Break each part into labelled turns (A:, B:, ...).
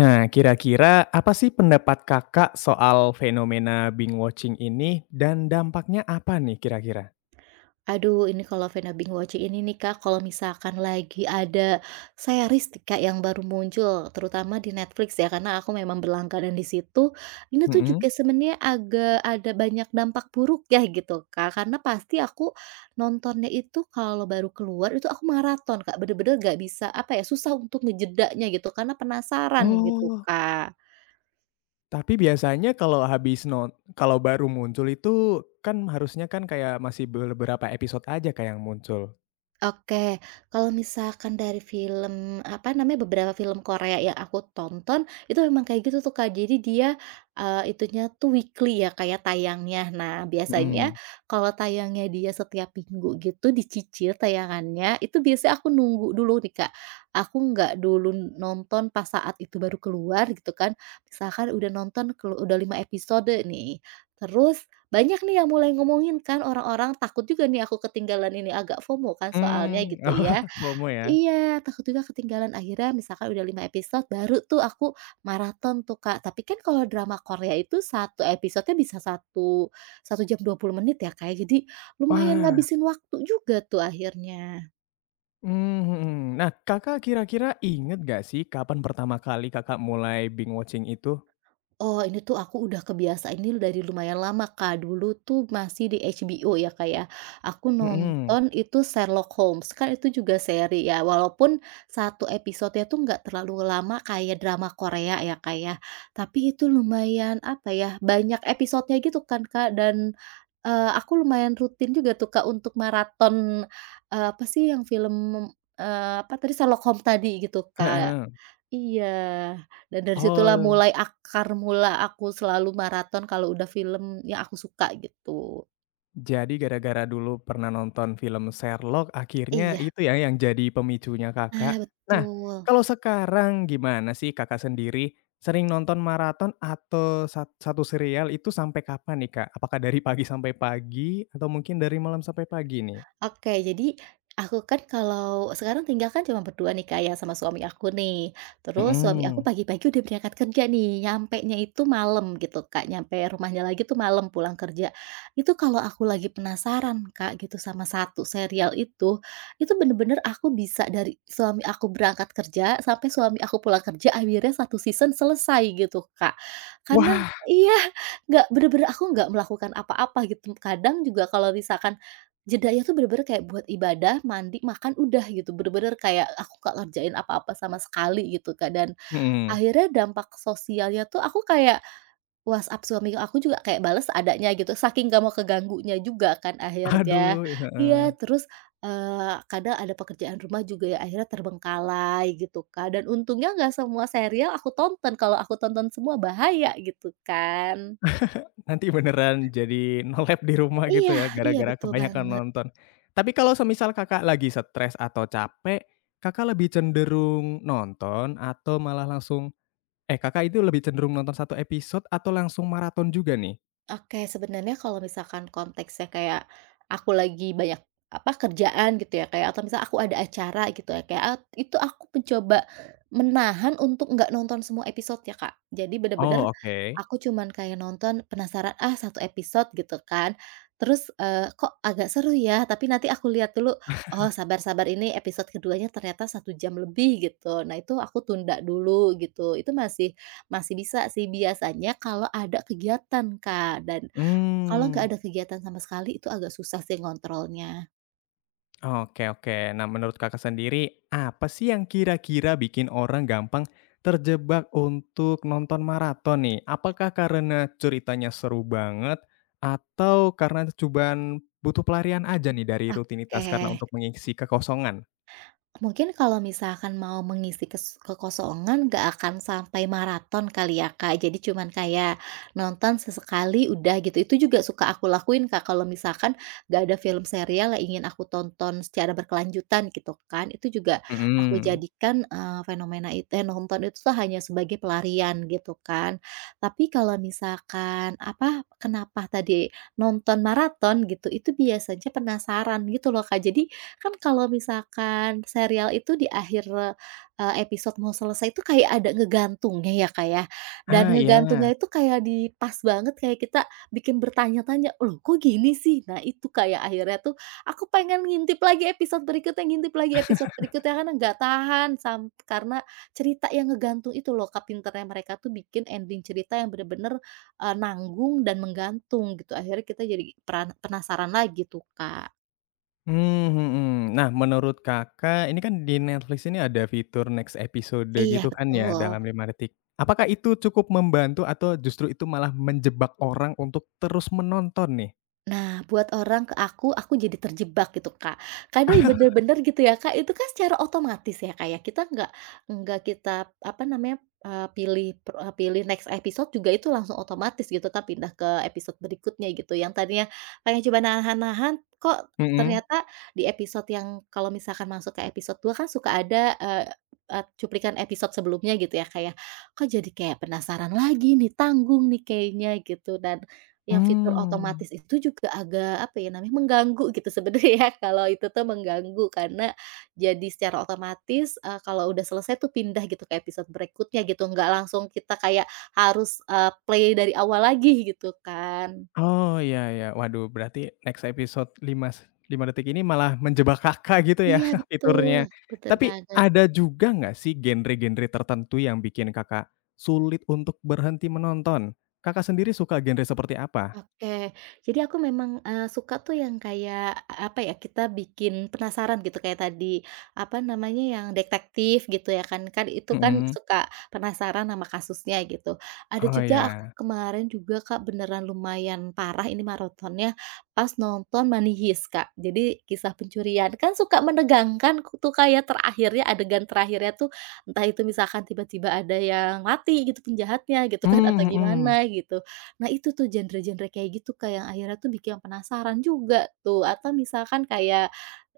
A: Nah, kira-kira apa sih pendapat Kakak soal fenomena binge watching ini dan dampaknya apa nih kira-kira?
B: Aduh, ini kalau Vena Bingbwaci ini nih, Kak, kalau misalkan lagi ada series nih, Kak, yang baru muncul, terutama di Netflix ya, karena aku memang berlangganan di situ. Ini tuh
A: Mhm.
B: juga sebenarnya agak ada banyak dampak buruk ya gitu, Kak, karena pasti aku nontonnya itu kalau baru keluar itu aku maraton, Kak, bener-bener nggak bisa, apa ya, susah untuk ngejedanya gitu, karena penasaran gitu,
A: Oh,
B: Kak.
A: tapi biasanya kalau habis kalau baru muncul itu kan harusnya kan kayak masih beberapa episode aja kayak yang muncul?
B: Oke, kalau misalkan dari film, apa namanya, beberapa film Korea yang aku tonton, itu memang kayak gitu tuh, Kak. Jadi dia, itunya tuh weekly ya, kayak tayangnya. Nah, biasanya
A: Mhm.
B: kalau tayangnya dia setiap minggu gitu, dicicil tayangannya, itu biasanya aku nunggu dulu nih, Kak. Aku nggak dulu nonton pas saat itu baru keluar gitu kan, misalkan udah nonton udah 5 episode nih, terus banyak nih yang mulai ngomongin kan orang-orang, takut juga nih aku ketinggalan ini, agak FOMO kan soalnya gitu
A: Oh,
B: ya.
A: FOMO ya?
B: Iya, takut juga ketinggalan, akhirnya misalkan udah 5 episode baru tuh aku maraton tuh, Kak. Tapi kan kalau drama Korea itu satu episodenya bisa satu satu jam 20 menit ya, Kak, ya, jadi lumayan
A: Wah,
B: ngabisin waktu juga tuh akhirnya.
A: mmm, mhm. Nah, Kakak kira-kira inget gak sih kapan pertama kali Kakak mulai binge watching itu?
B: Oh, ini tuh aku udah kebiasaan ini dari lumayan lama, Kak. Dulu tuh masih di HBO ya, Kak, ya. Aku
A: Mhm,
B: nonton itu Sherlock Holmes, kan itu juga seri ya, walaupun 1 episodenya tuh nggak terlalu lama kayak drama Korea ya, Kak, ya. Tapi itu lumayan, apa ya, banyak episodenya gitu kan, Kak, dan, aku lumayan rutin juga tuh, Kak, untuk maraton, apa sih yang film, apa tadi, Sherlock Holmes tadi gitu, Kak.
A: heeh.
B: Iya, dan dari situlah
A: Oh.
B: mulai akar mula aku selalu maraton kalau udah film yang aku suka gitu.
A: Jadi gara-gara dulu pernah nonton film Sherlock akhirnya
B: Iya,
A: itu ya yang jadi pemicunya
B: ah,
A: Kakak. Nah,
B: betul.
A: kalau sekarang gimana sih Kakak sendiri sering nonton maraton atau satu serial itu sampai kapan nih, Kak? Apakah dari pagi sampai pagi atau mungkin dari malam sampai pagi nih?
B: Oke, jadi aku kan kalau sekarang tinggal kan cuma berdua nih, Kak, ya, sama suami aku nih. Terus suami aku
A: Mhm.
B: pagi-pagi udah berangkat kerja nih, nyampenya itu malam gitu, Kak, nyampe rumahnya lagi tuh malam pulang kerja. Itu kalau aku lagi penasaran, Kak, gitu sama satu serial itu bener-bener aku bisa dari suami aku berangkat kerja sampai suami aku pulang kerja akhirnya satu season selesai gitu, Kak. Karena
A: Wah,
B: iya, nggak bener-bener aku nggak melakukan apa-apa gitu. Kadang juga kalau misalkan jedanya tuh bener-bener kayak buat ibadah, mandi, makan, udah gitu, bener-bener kayak aku nggak ngerjain apa-apa sama sekali gitu, Kak, dan
A: mhm.
B: akhirnya dampak sosialnya tuh aku kayak WhatsApp suami aku juga kayak bales adanya gitu, saking nggak mau keganggunya juga kan akhirnya.
A: Aduh, heeh.
B: Iya, terus, kadang ada pekerjaan rumah juga ya akhirnya terbengkalai gitu, Kak, dan untungnya nggak semua serial aku tonton, kalau aku tonton semua bahaya gitu kan.
A: Nanti beneran jadi nolep di rumah
B: Iya
A: gitu ya,
B: iya,
A: gara-gara
B: betul
A: kebanyakan
B: banget.
A: nonton. Tapi kalau semisal Kakak lagi stres atau capek, Kakak lebih cenderung nonton atau malah langsung Kakak itu lebih cenderung nonton satu episode atau langsung maraton juga nih?
B: Oke, sebenarnya kalau misalkan konteksnya kayak aku lagi banyak apa kerjaan gitu ya kayak atau misal aku ada acara gitu ya kayak itu aku mencoba menahan untuk nggak nonton semua episode ya, Kak. Jadi bener-bener
A: Oh, oke.
B: aku cuman kayak nonton penasaran ah satu episode gitu kan. Terus eh, kok agak seru ya, tapi nanti aku lihat dulu oh sabar-sabar ini episode keduanya ternyata 1 jam lebih gitu. Nah itu aku tunda dulu gitu. Itu masih masih bisa sih biasanya kalau ada kegiatan, Kak, dan kalau nggak
A: Mmm.
B: ada kegiatan sama sekali itu agak susah sih ngontrolnya.
A: Oke, oke. Nah, menurut Kakak sendiri, apa sih yang kira-kira bikin orang gampang terjebak untuk nonton maraton nih? Apakah karena ceritanya seru banget atau karena cobaan butuh pelarian aja nih dari rutinitas karena
B: Oke.
A: untuk mengisi kekosongan?
B: Mungkin kalau misalkan mau mengisi kekosongan nggak akan sampai maraton kali ya, Kak. Jadi cuman kayak nonton sesekali udah gitu. Itu juga suka aku lakuin, Kak, kalau misalkan nggak ada film serial yang ingin aku tonton secara berkelanjutan gitu kan. Itu juga aku
A: Mhm.
B: jadikan, fenomena itu nonton itu tuh hanya sebagai pelarian gitu kan. Tapi kalau misalkan apa, kenapa tadi nonton maraton gitu, itu biasanya penasaran gitu loh, Kak. Jadi kan kalau misalkan serial itu di akhir, episode mau selesai itu kayak ada ngegantungnya ya, Kak, ya. Dan
A: Ah,
B: ngegantungnya
A: iya.
B: itu kayak di pas banget kayak kita bikin bertanya-tanya, "Loh kok gini sih?" Nah itu, kayak akhirnya tuh aku pengen ngintip lagi episode berikutnya ngintip lagi episode berikutnya karena nggak tahan karena cerita yang ngegantung itu loh, Kak, pinternya mereka tuh bikin ending cerita yang bener-bener, nanggung dan menggantung gitu. Akhirnya kita jadi peran penasaran lagi tuh, Kak.
A: Mhm. Nah, menurut Kakak, ini kan di Netflix ini ada fitur next episode
B: Iya
A: gitu kan ya
B: betul.
A: dalam 5 detik. Apakah itu cukup membantu atau justru itu malah menjebak orang untuk terus menonton nih?
B: Nah, buat orang ke aku jadi terjebak gitu, Kak. Kadang bener-bener gitu ya, Kak, itu kan secara otomatis ya, Kak, ya. Kita nggak kita, apa namanya, pilih next episode juga itu langsung otomatis gitu kan pindah ke episode berikutnya gitu. Yang tadinya pengen coba nahan-nahan, kok
A: Mhm.
B: ternyata di episode yang kalau misalkan masuk ke episode 2 kan suka ada, eee eee, cuplikan episode sebelumnya gitu ya, kayak kok jadi kayak penasaran lagi nih, tanggung nih kayaknya gitu dan yang fitur
A: Mmm.
B: otomatis itu juga agak, apa ya namanya, mengganggu gitu sebenarnya kalau itu tuh mengganggu karena jadi secara otomatis, kalau udah selesai tuh pindah gitu ke episode berikutnya gitu, nggak langsung kita kayak harus, play dari awal lagi gitu kan.
A: Oh, iya, iya. Waduh, berarti next episode 5 detik ini malah menjebak Kakak gitu ya
B: Iya betul,
A: fiturnya.
B: bener
A: Tapi
B: banget.
A: ada juga nggak sih genre-genre tertentu yang bikin Kakak sulit untuk berhenti menonton? Kakak sendiri suka genre seperti apa?
B: Oke, jadi aku memang, suka tuh yang kayak, apa ya, kita bikin penasaran gitu kayak tadi, apa namanya, yang detektif gitu ya kan, kan itu kan
A: Mhm.
B: suka penasaran sama kasusnya gitu. Ada
A: Oh
B: juga aku
A: ya.
B: kemarin juga Kak beneran lumayan parah ini maratonnya, pas nonton Money Heist, Kak. Jadi kisah pencurian, kan suka menegangkan tuh kayak terakhirnya, adegan terakhirnya tuh entah itu misalkan tiba-tiba ada yang mati gitu penjahatnya gitu kan atau
A: Mmm, mhm,
B: gimana gitu. Nah itu tuh genre-genre kayak gitu, Kak, yang akhirnya tuh bikin penasaran juga tuh, atau misalkan kayak,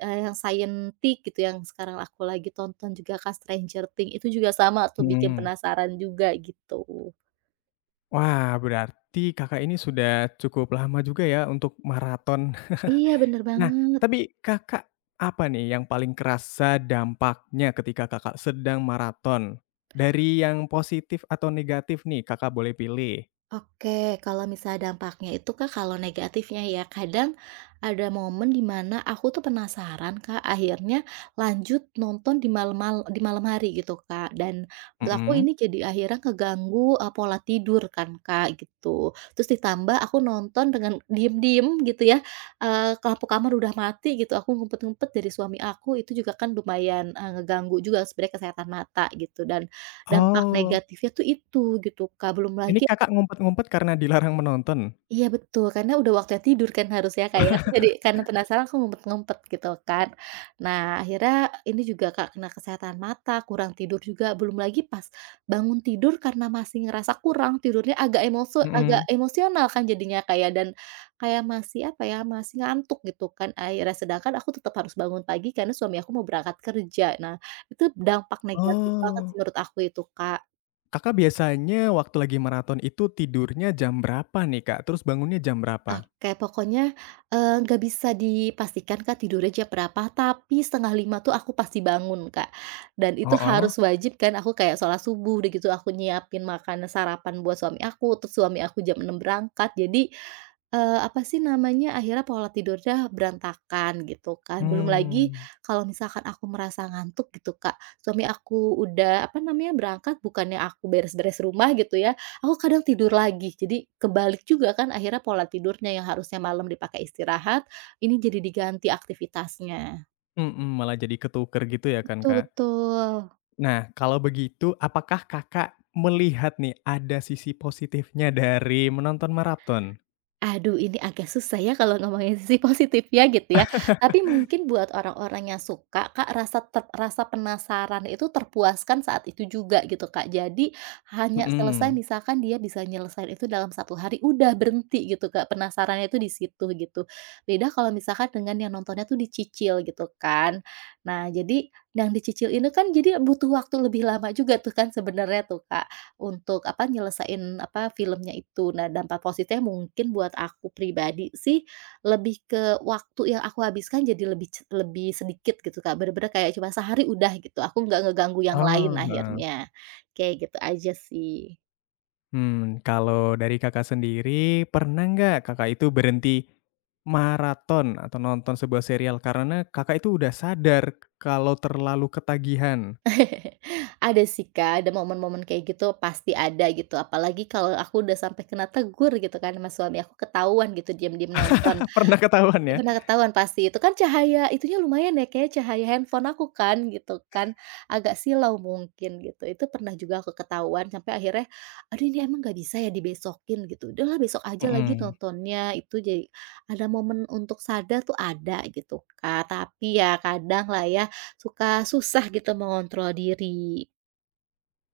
B: yang scientific gitu yang sekarang aku lagi tonton juga Kak, Stranger Things itu juga sama tuh bikin
A: mhm.
B: penasaran juga gitu.
A: Wah, berarti Kakak ini sudah cukup lama juga ya untuk maraton.
B: Iya bener
A: Nah,
B: banget.
A: tapi Kakak apa nih yang paling kerasa dampaknya ketika Kakak sedang maraton? Dari yang positif atau negatif nih, Kakak boleh pilih.
B: Oke, kalau misalnya dampaknya itu Kak, kalau negatifnya ya kadang ada momen di mana aku tuh penasaran Kak, akhirnya lanjut nonton di malam mal di malam hari gitu Kak, dan menurut aku
A: Mhm.
B: ini jadi akhirnya keganggu pola tidur kan Kak, gitu. Terus ditambah aku nonton dengan diem-diem gitu ya, lampu kamar udah mati gitu, aku ngumpet-ngumpet dari suami aku, itu juga kan lumayan, ngeganggu juga sebenarnya kesehatan mata gitu dan dampak
A: Oh,
B: negatifnya tuh itu gitu Kak, belum
A: ini
B: lagi
A: Kakak ngumpet-ngumpet karena dilarang menonton?
B: iya betul, karena udah waktunya tidur kan harusnya Kak ya, aku jadi karena penasaran aku ngumpet-ngumpet gitu kan. Nah akhirnya ini juga Kak, kena kesehatan mata, kurang tidur juga, belum lagi pas bangun tidur karena masih ngerasa kurang, tidurnya agak agak
A: Mhm.
B: emosional kan jadinya kayak dan kayak masih apa ya, masih ngantuk gitu kan akhirnya. Sedangkan aku tetap harus bangun pagi karena suami aku mau berangkat kerja. Nah itu dampak negatif banget sih
A: Oh,
B: menurut aku itu Kak.
A: Kakak biasanya waktu lagi maraton itu tidurnya jam berapa nih, Kak? Terus bangunnya jam berapa?
B: Oke, pokoknya, nggak bisa dipastikan Kak tidurnya jam berapa, tapi setengah lima tuh aku pasti bangun Kak, dan itu
A: Heeh.
B: harus wajib kan aku kayak sholat subuh, udah gitu aku nyiapin makanan sarapan buat suami aku, terus suami aku jam 6 berangkat, jadi apa sih namanya, akhirnya pola tidurnya berantakan gitu kan. Belum lagi
A: Mmm,
B: kalau misalkan aku merasa ngantuk gitu, Kak, suami aku udah apa namanya, berangkat bukannya aku beres-beres rumah gitu ya, aku kadang tidur lagi. Jadi kebalik juga kan akhirnya pola tidurnya yang harusnya malam dipakai istirahat, ini jadi diganti aktivitasnya.
A: mhm, malah jadi ketuker gitu ya kan,
B: Betul
A: Kak.
B: betul.
A: Nah, kalau begitu apakah Kakak melihat nih ada sisi positifnya dari menonton maraton?
B: Aduh, ini agak susah ya kalau ngomongin sisi positifnya gitu ya. Tapi mungkin buat orang-orang yang suka, Kak, rasa penasaran itu terpuaskan saat itu juga gitu, Kak. Jadi hanya selesai
A: Mhm.
B: misalkan dia bisa nyelesain itu dalam satu hari, udah berhenti gitu, Kak, penasarannya itu di situ gitu. Beda kalau misalkan dengan yang nontonnya tuh dicicil gitu kan. Nah, jadi yang dicicil ini kan jadi butuh waktu lebih lama juga tuh kan sebenarnya tuh, Kak. Untuk apa, nyelesain apa, filmnya itu. Nah, dampak positifnya mungkin buat aku pribadi sih, lebih ke waktu yang aku habiskan jadi lebih lebih sedikit gitu, Kak. Bener-bener kayak cuma sehari udah gitu, aku nggak ngeganggu yang lain
A: Oh, heeh.
B: akhirnya. Kayak gitu aja sih.
A: Kalau dari Kakak sendiri, pernah nggak Kakak itu berhenti maraton atau nonton sebuah serial karena Kakak itu udah sadar kalau terlalu ketagihan?
B: Ada sih, Kak, ada momen-momen kayak gitu pasti ada gitu, apalagi kalau aku udah sampai kena tegur gitu kan sama suami aku, ketahuan gitu diam-diam nonton.
A: Pernah ketahuan
B: Iya,
A: ya?
B: pernah ketahuan pasti, itu kan cahaya itunya lumayan ya, kayak cahaya handphone aku kan, gitu kan, agak silau mungkin gitu. Itu pernah juga aku ketahuan sampai akhirnya, "Aduh ini emang gak bisa ya dibesokin?" Gitu, "Udahlah besok aja lagi
A: Mhm.
B: nontonnya." Itu jadi ada momen untuk sadar tuh ada gitu, Kak, tapi ya kadang lah ya, suka susah gitu mengontrol diri.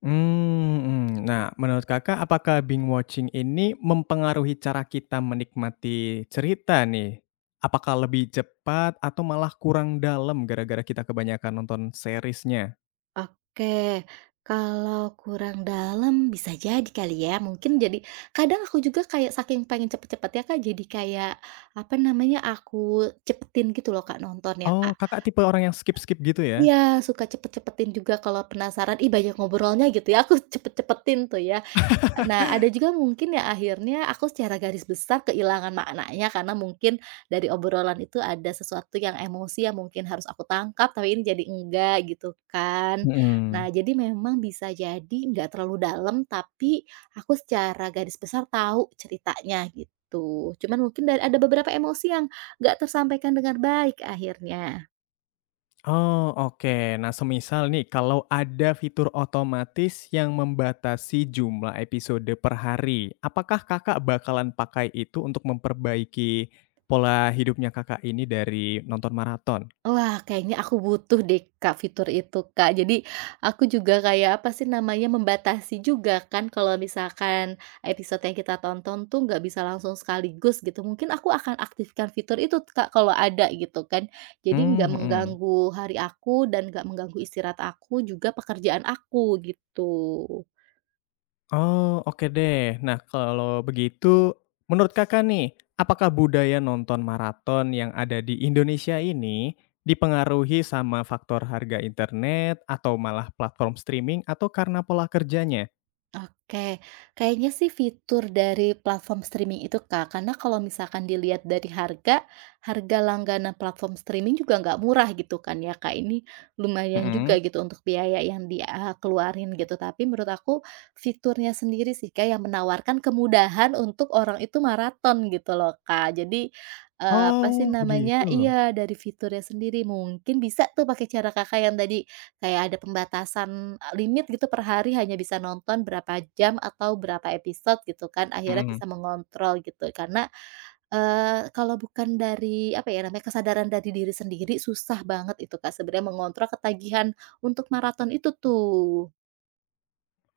A: Hmm, hmm. Nah, menurut Kakak apakah binge watching ini mempengaruhi cara kita menikmati cerita nih? Apakah lebih cepat atau malah kurang dalam gara-gara kita kebanyakan nonton seriesnya?
B: Oke, kalau kurang dalam bisa jadi kali ya, mungkin jadi kadang aku juga kayak saking pengen cepet ya Kak, jadi kayak, apa namanya, aku cepetin gitu loh Kak, nonton ya
A: Oh,
B: Kak.
A: Kakak tipe orang yang skip-skip gitu ya?
B: Iya, suka cepet-cepetin juga kalau penasaran, ih banyak ngobrolnya gitu ya, aku cepet-cepetin tuh ya. Nah, ada juga mungkin ya akhirnya aku secara garis besar kehilangan maknanya karena mungkin dari obrolan itu ada sesuatu yang emosi yang mungkin harus aku tangkap, tapi ini jadi enggak gitu kan. Nah,
A: Mhm.
B: jadi memang bisa jadi nggak terlalu dalam, tapi aku secara garis besar tahu ceritanya gitu. Cuman mungkin dari ada beberapa emosi yang nggak tersampaikan dengan baik akhirnya.
A: Oh, oke. Nah, semisal nih kalau ada fitur otomatis yang membatasi jumlah episode per hari, apakah Kakak bakalan pakai itu untuk memperbaiki pola hidupnya Kakak ini dari nonton maraton?
B: Wah, kayaknya aku butuh deh, Kak, fitur itu, Kak. Jadi aku juga kayak, apa sih namanya, membatasi juga kan kalau misalkan episode yang kita tonton tuh nggak bisa langsung sekaligus gitu. Mungkin aku akan aktifkan fitur itu, Kak, kalau ada gitu kan. Jadi nggak
A: Hmm, mhm.
B: mengganggu hari aku dan nggak mengganggu istirahat aku, juga pekerjaan aku gitu.
A: Oh, oke deh. Nah, kalau begitu menurut Kakak nih, apakah budaya nonton maraton yang ada di Indonesia ini dipengaruhi sama faktor harga internet atau malah platform streaming atau karena pola kerjanya?
B: Oke, kayaknya sih fitur dari platform streaming itu, Kak, karena kalau misalkan dilihat dari harga, harga langganan platform streaming juga nggak murah gitu kan ya, Kak, ini lumayan juga
A: Mhm.
B: gitu untuk biaya yang dia eh, keluarin gitu, tapi menurut aku fiturnya sendiri sih, Kak, yang menawarkan kemudahan untuk orang itu maraton gitu loh, Kak. Jadi, apa sih
A: Oh,
B: namanya
A: begitu.
B: iya, dari fiturnya sendiri mungkin bisa tuh pakai cara Kakak yang tadi kayak ada pembatasan, limit gitu per hari hanya bisa nonton berapa jam atau berapa episode gitu kan, akhirnya
A: Mhm.
B: bisa mengontrol gitu. Karena, kalau bukan dari, apa ya namanya, kesadaran dari diri sendiri susah banget itu Kak sebenarnya mengontrol ketagihan untuk maraton itu tuh.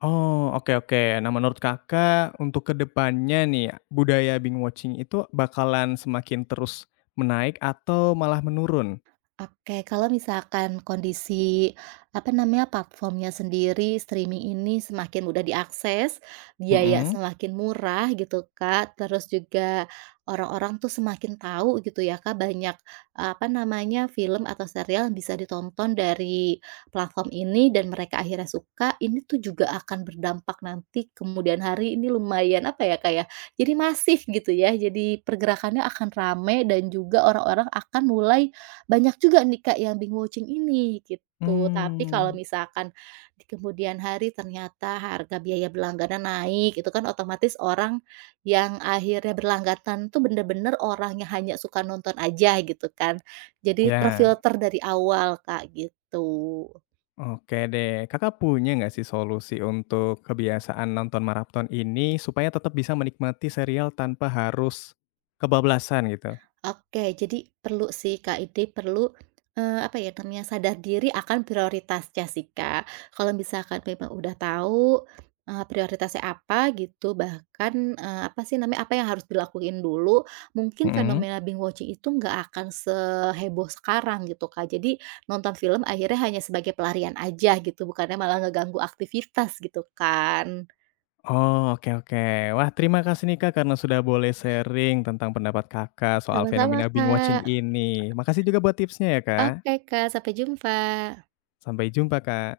A: Oh, oke, oke. Nah, menurut Kakak untuk ke depannya nih, budaya binge watching itu bakalan semakin terus menaik atau malah menurun?
B: Oke, kalau misalkan kondisi, apa namanya, platformnya sendiri, streaming ini semakin mudah diakses, biaya
A: Mhm.
B: semakin murah gitu, Kak, terus juga orang-orang tuh semakin tahu gitu ya, Kak, banyak, apa namanya, film atau serial yang bisa ditonton dari platform ini dan mereka akhirnya suka, ini tuh juga akan berdampak nanti kemudian hari ini lumayan, apa ya, Kak, ya, jadi masif gitu ya, jadi pergerakannya akan rame dan juga orang-orang akan mulai banyak juga nih, Kak, yang binge watching ini, gitu. Tapi kalau
A: Mmm,
B: misalkan di kemudian hari ternyata harga biaya berlangganan naik, itu kan otomatis orang yang akhirnya berlangganan tuh bener-bener orang yang hanya suka nonton aja gitu kan. Jadi
A: ya,
B: terfilter dari awal, Kak, gitu.
A: oke deh. Kakak punya nggak sih solusi untuk kebiasaan nonton maraton ini supaya tetap bisa menikmati serial tanpa harus kebablasan gitu?
B: Oke, jadi perlu sih Kak Ide, perlu, apa ya namanya, sadar diri akan prioritasnya sih Kak. Kalau misalkan memang udah tahu, prioritasnya apa gitu, bahkan, apa sih namanya, apa yang harus dilakuin dulu, mungkin
A: Mhm.
B: fenomena binge watching itu nggak akan seheboh sekarang gitu Kak. Jadi nonton film akhirnya hanya sebagai pelarian aja gitu, bukannya malah ngeganggu aktivitas gitu kan.
A: Oh, oke, oke. Wah, terima kasih nih, Kak, karena sudah boleh sharing tentang pendapat Kakak soal
B: Sama-sama
A: fenomena binge watching
B: Kak.
A: ini. Makasih juga buat tipsnya ya, Kak.
B: Oke Kak, sampai jumpa.
A: Sampai jumpa, Kak.